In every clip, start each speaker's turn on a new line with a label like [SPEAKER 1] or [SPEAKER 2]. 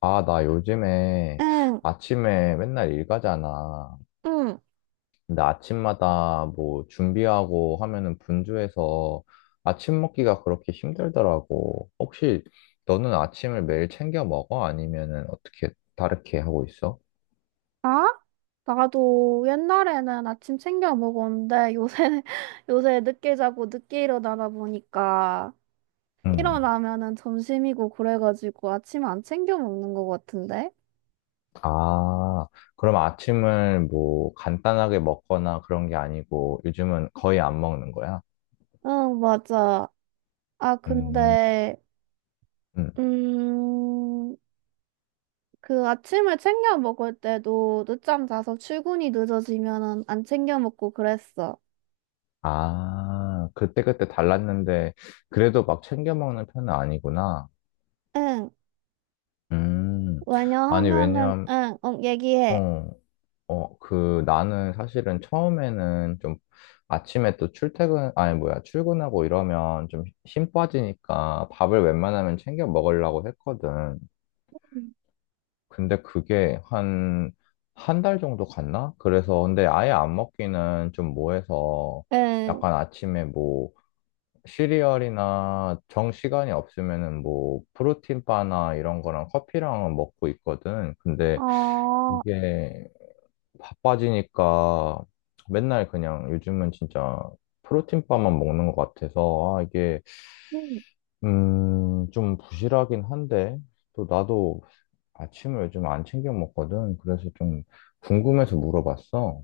[SPEAKER 1] 아, 나 요즘에
[SPEAKER 2] 응,
[SPEAKER 1] 아침에 맨날 일 가잖아.
[SPEAKER 2] 응.
[SPEAKER 1] 근데 아침마다 뭐 준비하고 하면은 분주해서 아침 먹기가 그렇게 힘들더라고. 혹시 너는 아침을 매일 챙겨 먹어? 아니면은 어떻게 다르게 하고 있어?
[SPEAKER 2] 아? 나도 옛날에는 아침 챙겨 먹었는데 요새 요새 늦게 자고 늦게 일어나다 보니까
[SPEAKER 1] 음.
[SPEAKER 2] 일어나면은 점심이고 그래가지고 아침 안 챙겨 먹는 것 같은데?
[SPEAKER 1] 아, 그럼 아침을 뭐 간단하게 먹거나 그런 게 아니고 요즘은 거의 안 먹는 거야?
[SPEAKER 2] 응, 맞아. 아,
[SPEAKER 1] 음.
[SPEAKER 2] 근데
[SPEAKER 1] 음.
[SPEAKER 2] 음, 그 아침을 챙겨 먹을 때도 늦잠 자서 출근이 늦어지면은 안 챙겨 먹고 그랬어.
[SPEAKER 1] 아, 그때그때 달랐는데 그래도 막 챙겨 먹는 편은 아니구나.
[SPEAKER 2] 응.
[SPEAKER 1] 음, 아니,
[SPEAKER 2] 왜냐하면은
[SPEAKER 1] 왜냐면,
[SPEAKER 2] 응, 응, 얘기해.
[SPEAKER 1] 어, 나는 사실은 처음에는 좀 아침에 또 출퇴근, 아니, 뭐야, 출근하고 이러면 좀 힘 빠지니까 밥을 웬만하면 챙겨 먹으려고 했거든. 근데 그게 한 달 정도 갔나? 그래서, 근데 아예 안 먹기는 좀 뭐해서
[SPEAKER 2] 응.
[SPEAKER 1] 약간 아침에 뭐, 시리얼이나 정 시간이 없으면은 뭐, 프로틴바나 이런 거랑 커피랑은 먹고 있거든. 근데
[SPEAKER 2] 아,
[SPEAKER 1] 이게 바빠지니까 맨날 그냥 요즘은 진짜 프로틴바만 먹는 것 같아서. 이게
[SPEAKER 2] 음,
[SPEAKER 1] 음 좀 부실하긴 한데, 또 나도 아침을 요즘 안 챙겨 먹거든. 그래서 좀 궁금해서 물어봤어.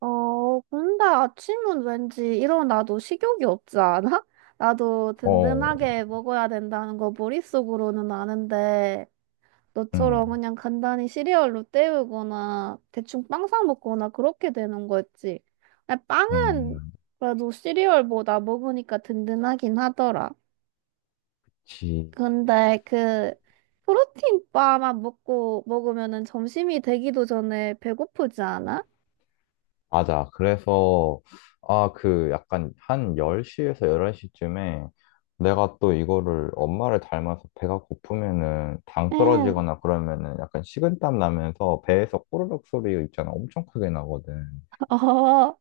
[SPEAKER 2] 근데 아침은 왠지 일어나도 식욕이 없지 않아? 나도
[SPEAKER 1] 어
[SPEAKER 2] 든든하게 먹어야 된다는 거 머릿속으로는 아는데,
[SPEAKER 1] 음
[SPEAKER 2] 너처럼 그냥 간단히 시리얼로 때우거나, 대충 빵사 먹거나 그렇게 되는 거였지. 근데 빵은
[SPEAKER 1] 음
[SPEAKER 2] 그래도 시리얼보다 먹으니까 든든하긴 하더라. 근데 그, 프로틴 바만 먹고 먹으면은 점심이 되기도 전에 배고프지 않아?
[SPEAKER 1] 맞아. 그래서, 아, 약간 한 10시에서 11시쯤에, 내가 또 이거를 엄마를 닮아서 배가 고프면은 당
[SPEAKER 2] 응.
[SPEAKER 1] 떨어지거나 그러면은 약간 식은땀 나면서 배에서 꼬르륵 소리 있잖아. 엄청 크게 나거든.
[SPEAKER 2] 어,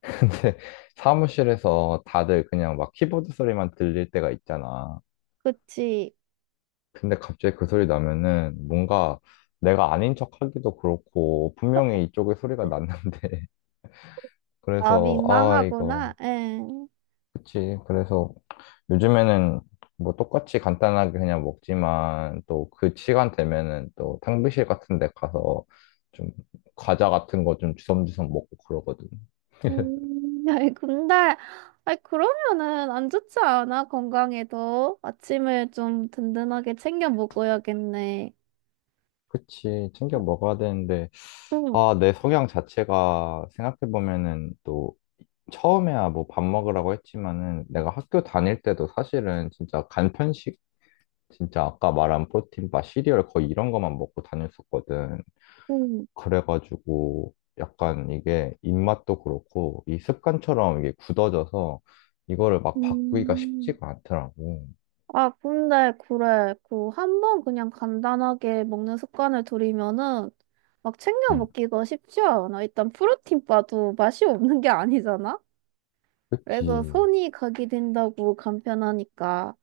[SPEAKER 1] 근데 사무실에서 다들 그냥 막 키보드 소리만 들릴 때가 있잖아.
[SPEAKER 2] 그치.
[SPEAKER 1] 근데 갑자기 그 소리 나면은 뭔가 내가 아닌 척 하기도 그렇고, 분명히 이쪽에 소리가 났는데
[SPEAKER 2] 아,
[SPEAKER 1] 그래서 아 이거.
[SPEAKER 2] 민망하구나. 응.
[SPEAKER 1] 그치. 그래서 요즘에는 뭐 똑같이 간단하게 그냥 먹지만, 또 그 시간 되면은 또 탕비실 같은 데 가서 좀 과자 같은 거 좀 주섬주섬 먹고 그러거든.
[SPEAKER 2] 아이, 근데, 아이, 그러면은 안 좋지 않아? 건강에도. 아침을 좀 든든하게 챙겨 먹어야겠네.
[SPEAKER 1] 그치. 챙겨 먹어야 되는데,
[SPEAKER 2] 응,
[SPEAKER 1] 아, 내 성향 자체가 생각해보면은, 또 처음에야 뭐 밥 먹으라고 했지만은 내가 학교 다닐 때도 사실은 진짜 간편식, 진짜 아까 말한 프로틴바, 시리얼 거의 이런 거만 먹고 다녔었거든.
[SPEAKER 2] 응,
[SPEAKER 1] 그래가지고 약간 이게 입맛도 그렇고 이 습관처럼 이게 굳어져서 이거를 막 바꾸기가
[SPEAKER 2] 음.
[SPEAKER 1] 쉽지가 않더라고.
[SPEAKER 2] 아, 근데, 그래. 그, 한 번 그냥 간단하게 먹는 습관을 들이면은 막 챙겨
[SPEAKER 1] 응,
[SPEAKER 2] 먹기가 쉽지 않아. 일단 프로틴바도 맛이 없는 게 아니잖아? 그래서
[SPEAKER 1] 그치.
[SPEAKER 2] 손이 가게 된다고 간편하니까.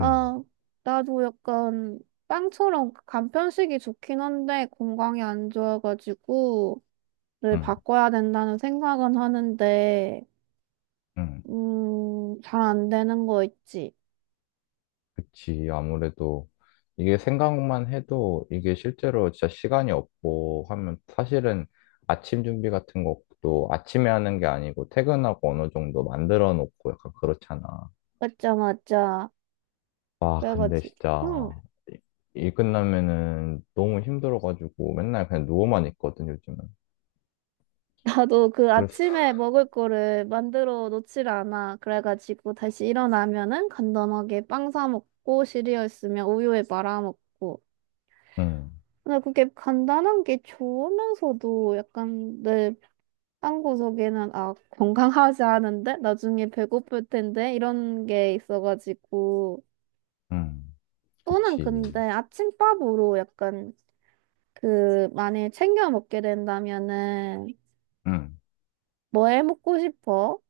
[SPEAKER 1] 응,
[SPEAKER 2] 나도 약간 빵처럼 그 간편식이 좋긴 한데 건강에 안 좋아가지고 를
[SPEAKER 1] 응,
[SPEAKER 2] 바꿔야 된다는 생각은 하는데
[SPEAKER 1] 응,
[SPEAKER 2] 잘 안 되는 거 있지.
[SPEAKER 1] 그치. 아무래도 이게, 생각만 해도 이게 실제로 진짜 시간이 없고 하면 사실은 아침 준비 같은 것도 아침에 하는 게 아니고 퇴근하고 어느 정도 만들어 놓고 약간 그렇잖아.
[SPEAKER 2] 맞자, 맞자.
[SPEAKER 1] 와, 근데
[SPEAKER 2] 그래가지고
[SPEAKER 1] 진짜
[SPEAKER 2] 응.
[SPEAKER 1] 일 끝나면은 너무 힘들어가지고 맨날 그냥 누워만 있거든, 요즘은.
[SPEAKER 2] 나도 그
[SPEAKER 1] 그래서,
[SPEAKER 2] 아침에 먹을 거를 만들어 놓질 않아. 그래가지고 다시 일어나면은 간단하게 빵 사 먹고 시리얼 있으면 우유에 말아 먹고
[SPEAKER 1] 음,
[SPEAKER 2] 근데 그게 간단한 게 좋으면서도 약간 내 딴 구석에는 아 건강하지 않은데 나중에 배고플 텐데 이런 게 있어가지고
[SPEAKER 1] 음,
[SPEAKER 2] 또는 근데
[SPEAKER 1] 그치.
[SPEAKER 2] 아침밥으로 약간 그 만약에 챙겨 먹게 된다면은
[SPEAKER 1] 음,
[SPEAKER 2] 뭐 해 먹고 싶어?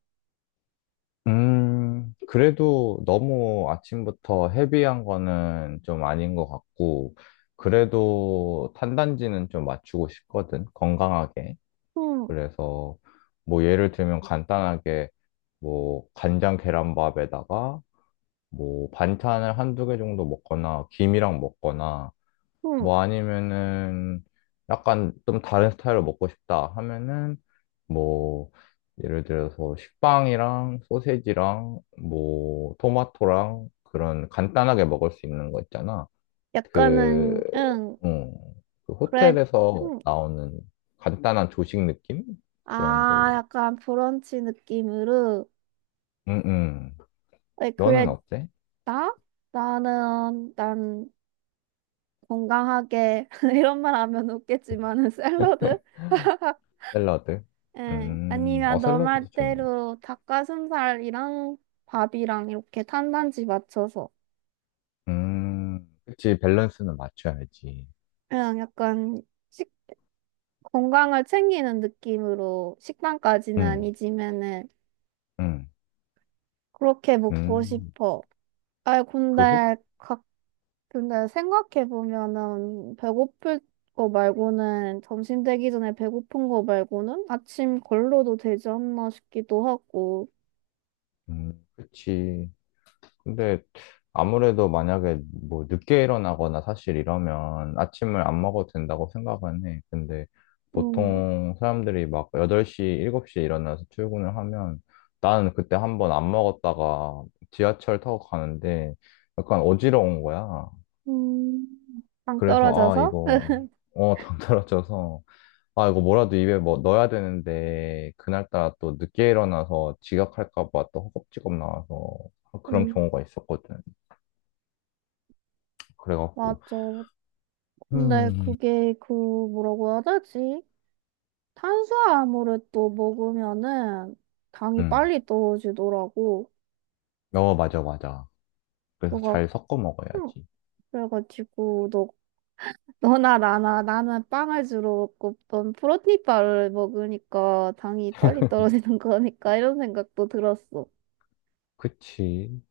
[SPEAKER 1] 그래도 너무 아침부터 헤비한 거는 좀 아닌 것 같고, 그래도 탄단지는 좀 맞추고 싶거든, 건강하게.
[SPEAKER 2] 음,
[SPEAKER 1] 그래서 뭐 예를 들면 간단하게, 뭐 간장 계란밥에다가 뭐 반찬을 한두 개 정도 먹거나 김이랑 먹거나,
[SPEAKER 2] 음.
[SPEAKER 1] 뭐 아니면은 약간 좀 다른 스타일로 먹고 싶다 하면은 뭐 예를 들어서 식빵이랑 소세지랑 뭐 토마토랑, 그런 간단하게 먹을 수 있는 거 있잖아. 그,
[SPEAKER 2] 약간은 응
[SPEAKER 1] 음, 그
[SPEAKER 2] 그래
[SPEAKER 1] 호텔에서
[SPEAKER 2] 음.
[SPEAKER 1] 나오는 간단한 조식 느낌? 그런 걸로.
[SPEAKER 2] 아 약간 브런치 느낌으로
[SPEAKER 1] 음, 음.
[SPEAKER 2] 왜 그래
[SPEAKER 1] 너는 어때?
[SPEAKER 2] 나? 나는 난 건강하게 이런 말 하면 웃겠지만은 샐러드?
[SPEAKER 1] 샐러드?
[SPEAKER 2] 예, 아니면 너
[SPEAKER 1] 샐러드도 좋네.
[SPEAKER 2] 말대로 닭가슴살이랑 밥이랑 이렇게 탄단지 맞춰서
[SPEAKER 1] 그치, 밸런스는 맞춰야지.
[SPEAKER 2] 그냥 약간 식, 건강을 챙기는 느낌으로 식단까지는
[SPEAKER 1] 응,
[SPEAKER 2] 아니지만은
[SPEAKER 1] 응,
[SPEAKER 2] 그렇게 먹고
[SPEAKER 1] 응.
[SPEAKER 2] 싶어. 아,
[SPEAKER 1] 그 혹?
[SPEAKER 2] 근데 각 근데 생각해 보면은 배고플 거 말고는 점심 되기 전에 배고픈 거 말고는 아침 걸러도 되지 않나 싶기도 하고.
[SPEAKER 1] 그치. 근데 아무래도 만약에 뭐 늦게 일어나거나, 사실 이러면 아침을 안 먹어도 된다고 생각은 해. 근데
[SPEAKER 2] 음,
[SPEAKER 1] 보통 사람들이 막 8시, 7시에 일어나서 출근을 하면, 나는 그때 한번 안 먹었다가 지하철 타고 가는데 약간 어지러운 거야.
[SPEAKER 2] 음, 당
[SPEAKER 1] 그래서 아,
[SPEAKER 2] 떨어져서.
[SPEAKER 1] 이거, 어, 당 떨어져서. 아, 이거 뭐라도 입에 뭐 넣어야 되는데, 그날따라 또 늦게 일어나서 지각할까 봐 또 허겁지겁 나와서, 아, 그런
[SPEAKER 2] 응
[SPEAKER 1] 경우가 있었거든.
[SPEAKER 2] 맞아.
[SPEAKER 1] 그래갖고,
[SPEAKER 2] 근데
[SPEAKER 1] 음,
[SPEAKER 2] 그게 그 뭐라고 해야 되지? 탄수화물을 또 먹으면은 당이
[SPEAKER 1] 음,
[SPEAKER 2] 빨리 떨어지더라고.
[SPEAKER 1] 어, 맞아, 맞아. 그래서
[SPEAKER 2] 너가
[SPEAKER 1] 잘 섞어
[SPEAKER 2] 응.
[SPEAKER 1] 먹어야지.
[SPEAKER 2] 그래가지고 너 너나 나나 나는 빵을 주로 먹고 넌 프로틴바를 먹으니까 당이 빨리 떨어지는 거니까 이런 생각도 들었어.
[SPEAKER 1] 그치.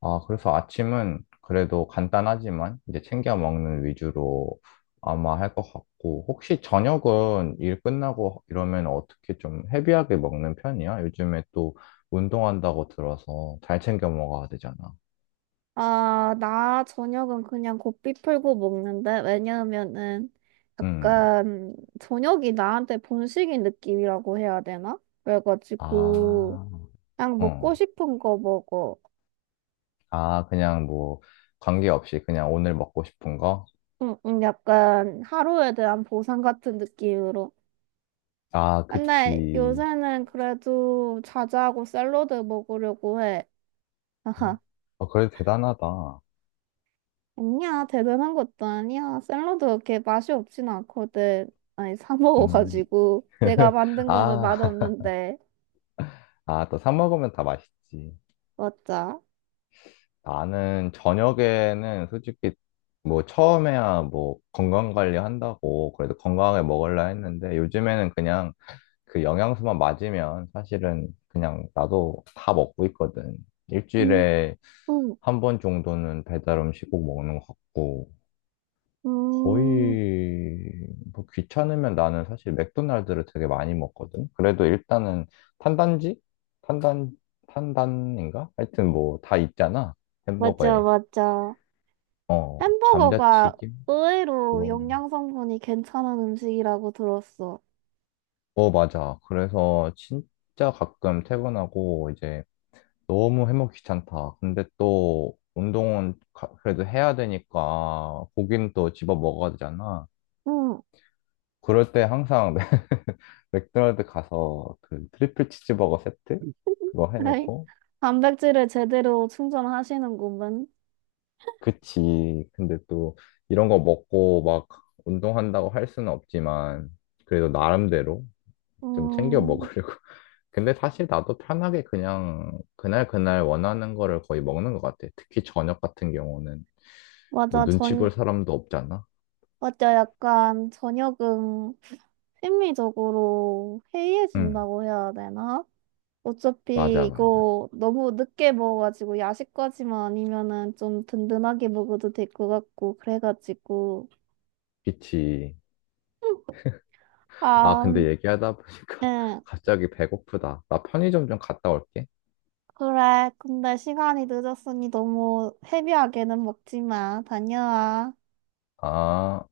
[SPEAKER 1] 아, 그래서 아침은 그래도 간단하지만 이제 챙겨 먹는 위주로 아마 할 것 같고, 혹시 저녁은 일 끝나고 이러면 어떻게 좀 헤비하게 먹는 편이야? 요즘에 또 운동한다고 들어서 잘 챙겨 먹어야 되잖아.
[SPEAKER 2] 아, 나 저녁은 그냥 고삐 풀고 먹는데 왜냐하면은
[SPEAKER 1] 음.
[SPEAKER 2] 약간 저녁이 나한테 본식인 느낌이라고 해야 되나?
[SPEAKER 1] 아,
[SPEAKER 2] 그래가지고 그냥
[SPEAKER 1] 어.
[SPEAKER 2] 먹고 싶은 거 먹어.
[SPEAKER 1] 아, 그냥 뭐 관계없이 그냥 오늘 먹고 싶은 거?
[SPEAKER 2] 응, 응, 약간 하루에 대한 보상 같은 느낌으로.
[SPEAKER 1] 아,
[SPEAKER 2] 근데
[SPEAKER 1] 그치.
[SPEAKER 2] 요새는 그래도 자자하고 샐러드 먹으려고 해. 아하.
[SPEAKER 1] 아, 그래도 대단하다.
[SPEAKER 2] 아니야, 대단한 것도 아니야. 샐러드 그렇게 맛이 없진 않거든. 아니, 사
[SPEAKER 1] 음.
[SPEAKER 2] 먹어가지고. 내가 만든 거는
[SPEAKER 1] 아,
[SPEAKER 2] 맛없는데.
[SPEAKER 1] 아, 또 사 먹으면 다 맛있지.
[SPEAKER 2] 맞아.
[SPEAKER 1] 나는 저녁에는 솔직히, 뭐 처음에야 뭐 건강 관리 한다고 그래도 건강하게 먹으려 했는데, 요즘에는 그냥 그 영양소만 맞으면 사실은 그냥 나도 다 먹고 있거든.
[SPEAKER 2] 음,
[SPEAKER 1] 일주일에
[SPEAKER 2] 음,
[SPEAKER 1] 한 번 정도는 배달 음식 꼭 먹는 것 같고,
[SPEAKER 2] 음,
[SPEAKER 1] 거의 뭐 귀찮으면 나는 사실 맥도날드를 되게 많이 먹거든. 그래도 일단은 탄단지? 탄단, 탄단인가? 하여튼 뭐 다 있잖아,
[SPEAKER 2] 맞아,
[SPEAKER 1] 햄버거에.
[SPEAKER 2] 맞아.
[SPEAKER 1] 어,
[SPEAKER 2] 햄버거가
[SPEAKER 1] 감자튀김?
[SPEAKER 2] 의외로
[SPEAKER 1] 그거.
[SPEAKER 2] 영양 성분이 괜찮은 음식이라고 들었어.
[SPEAKER 1] 어, 맞아. 그래서 진짜 가끔 퇴근하고 이제 너무 해먹기 귀찮다. 근데 또 운동은 그래도 해야 되니까 고기는 또 집어 먹어야 되잖아.
[SPEAKER 2] 응.
[SPEAKER 1] 그럴 때 항상 맥도날드 가서 그 트리플 치즈버거 세트 그거
[SPEAKER 2] 에이,
[SPEAKER 1] 해놓고.
[SPEAKER 2] 단백질을 제대로 충전하시는구먼.
[SPEAKER 1] 그치. 근데 또 이런 거 먹고 막 운동한다고 할 수는 없지만 그래도 나름대로 좀 챙겨
[SPEAKER 2] 음,
[SPEAKER 1] 먹으려고 근데 사실 나도 편하게 그냥 그날 그날 원하는 거를 거의 먹는 것 같아, 특히 저녁 같은 경우는. 뭐
[SPEAKER 2] 맞아.
[SPEAKER 1] 눈치 볼 사람도 없잖아.
[SPEAKER 2] 맞아. 약간 저녁은 심리적으로
[SPEAKER 1] 응,
[SPEAKER 2] 해이해진다고 해야 되나? 어차피
[SPEAKER 1] 맞아, 맞아,
[SPEAKER 2] 이거 너무 늦게 먹어가지고 야식까지만 아니면은 좀 든든하게 먹어도 될 것 같고, 그래가지고.
[SPEAKER 1] 그치. 아,
[SPEAKER 2] 아,
[SPEAKER 1] 근데 얘기하다 보니까
[SPEAKER 2] 응.
[SPEAKER 1] 갑자기 배고프다. 나 편의점 좀 갔다 올게.
[SPEAKER 2] 그래. 근데 시간이 늦었으니 너무 헤비하게는 먹지 마. 다녀와.
[SPEAKER 1] 아,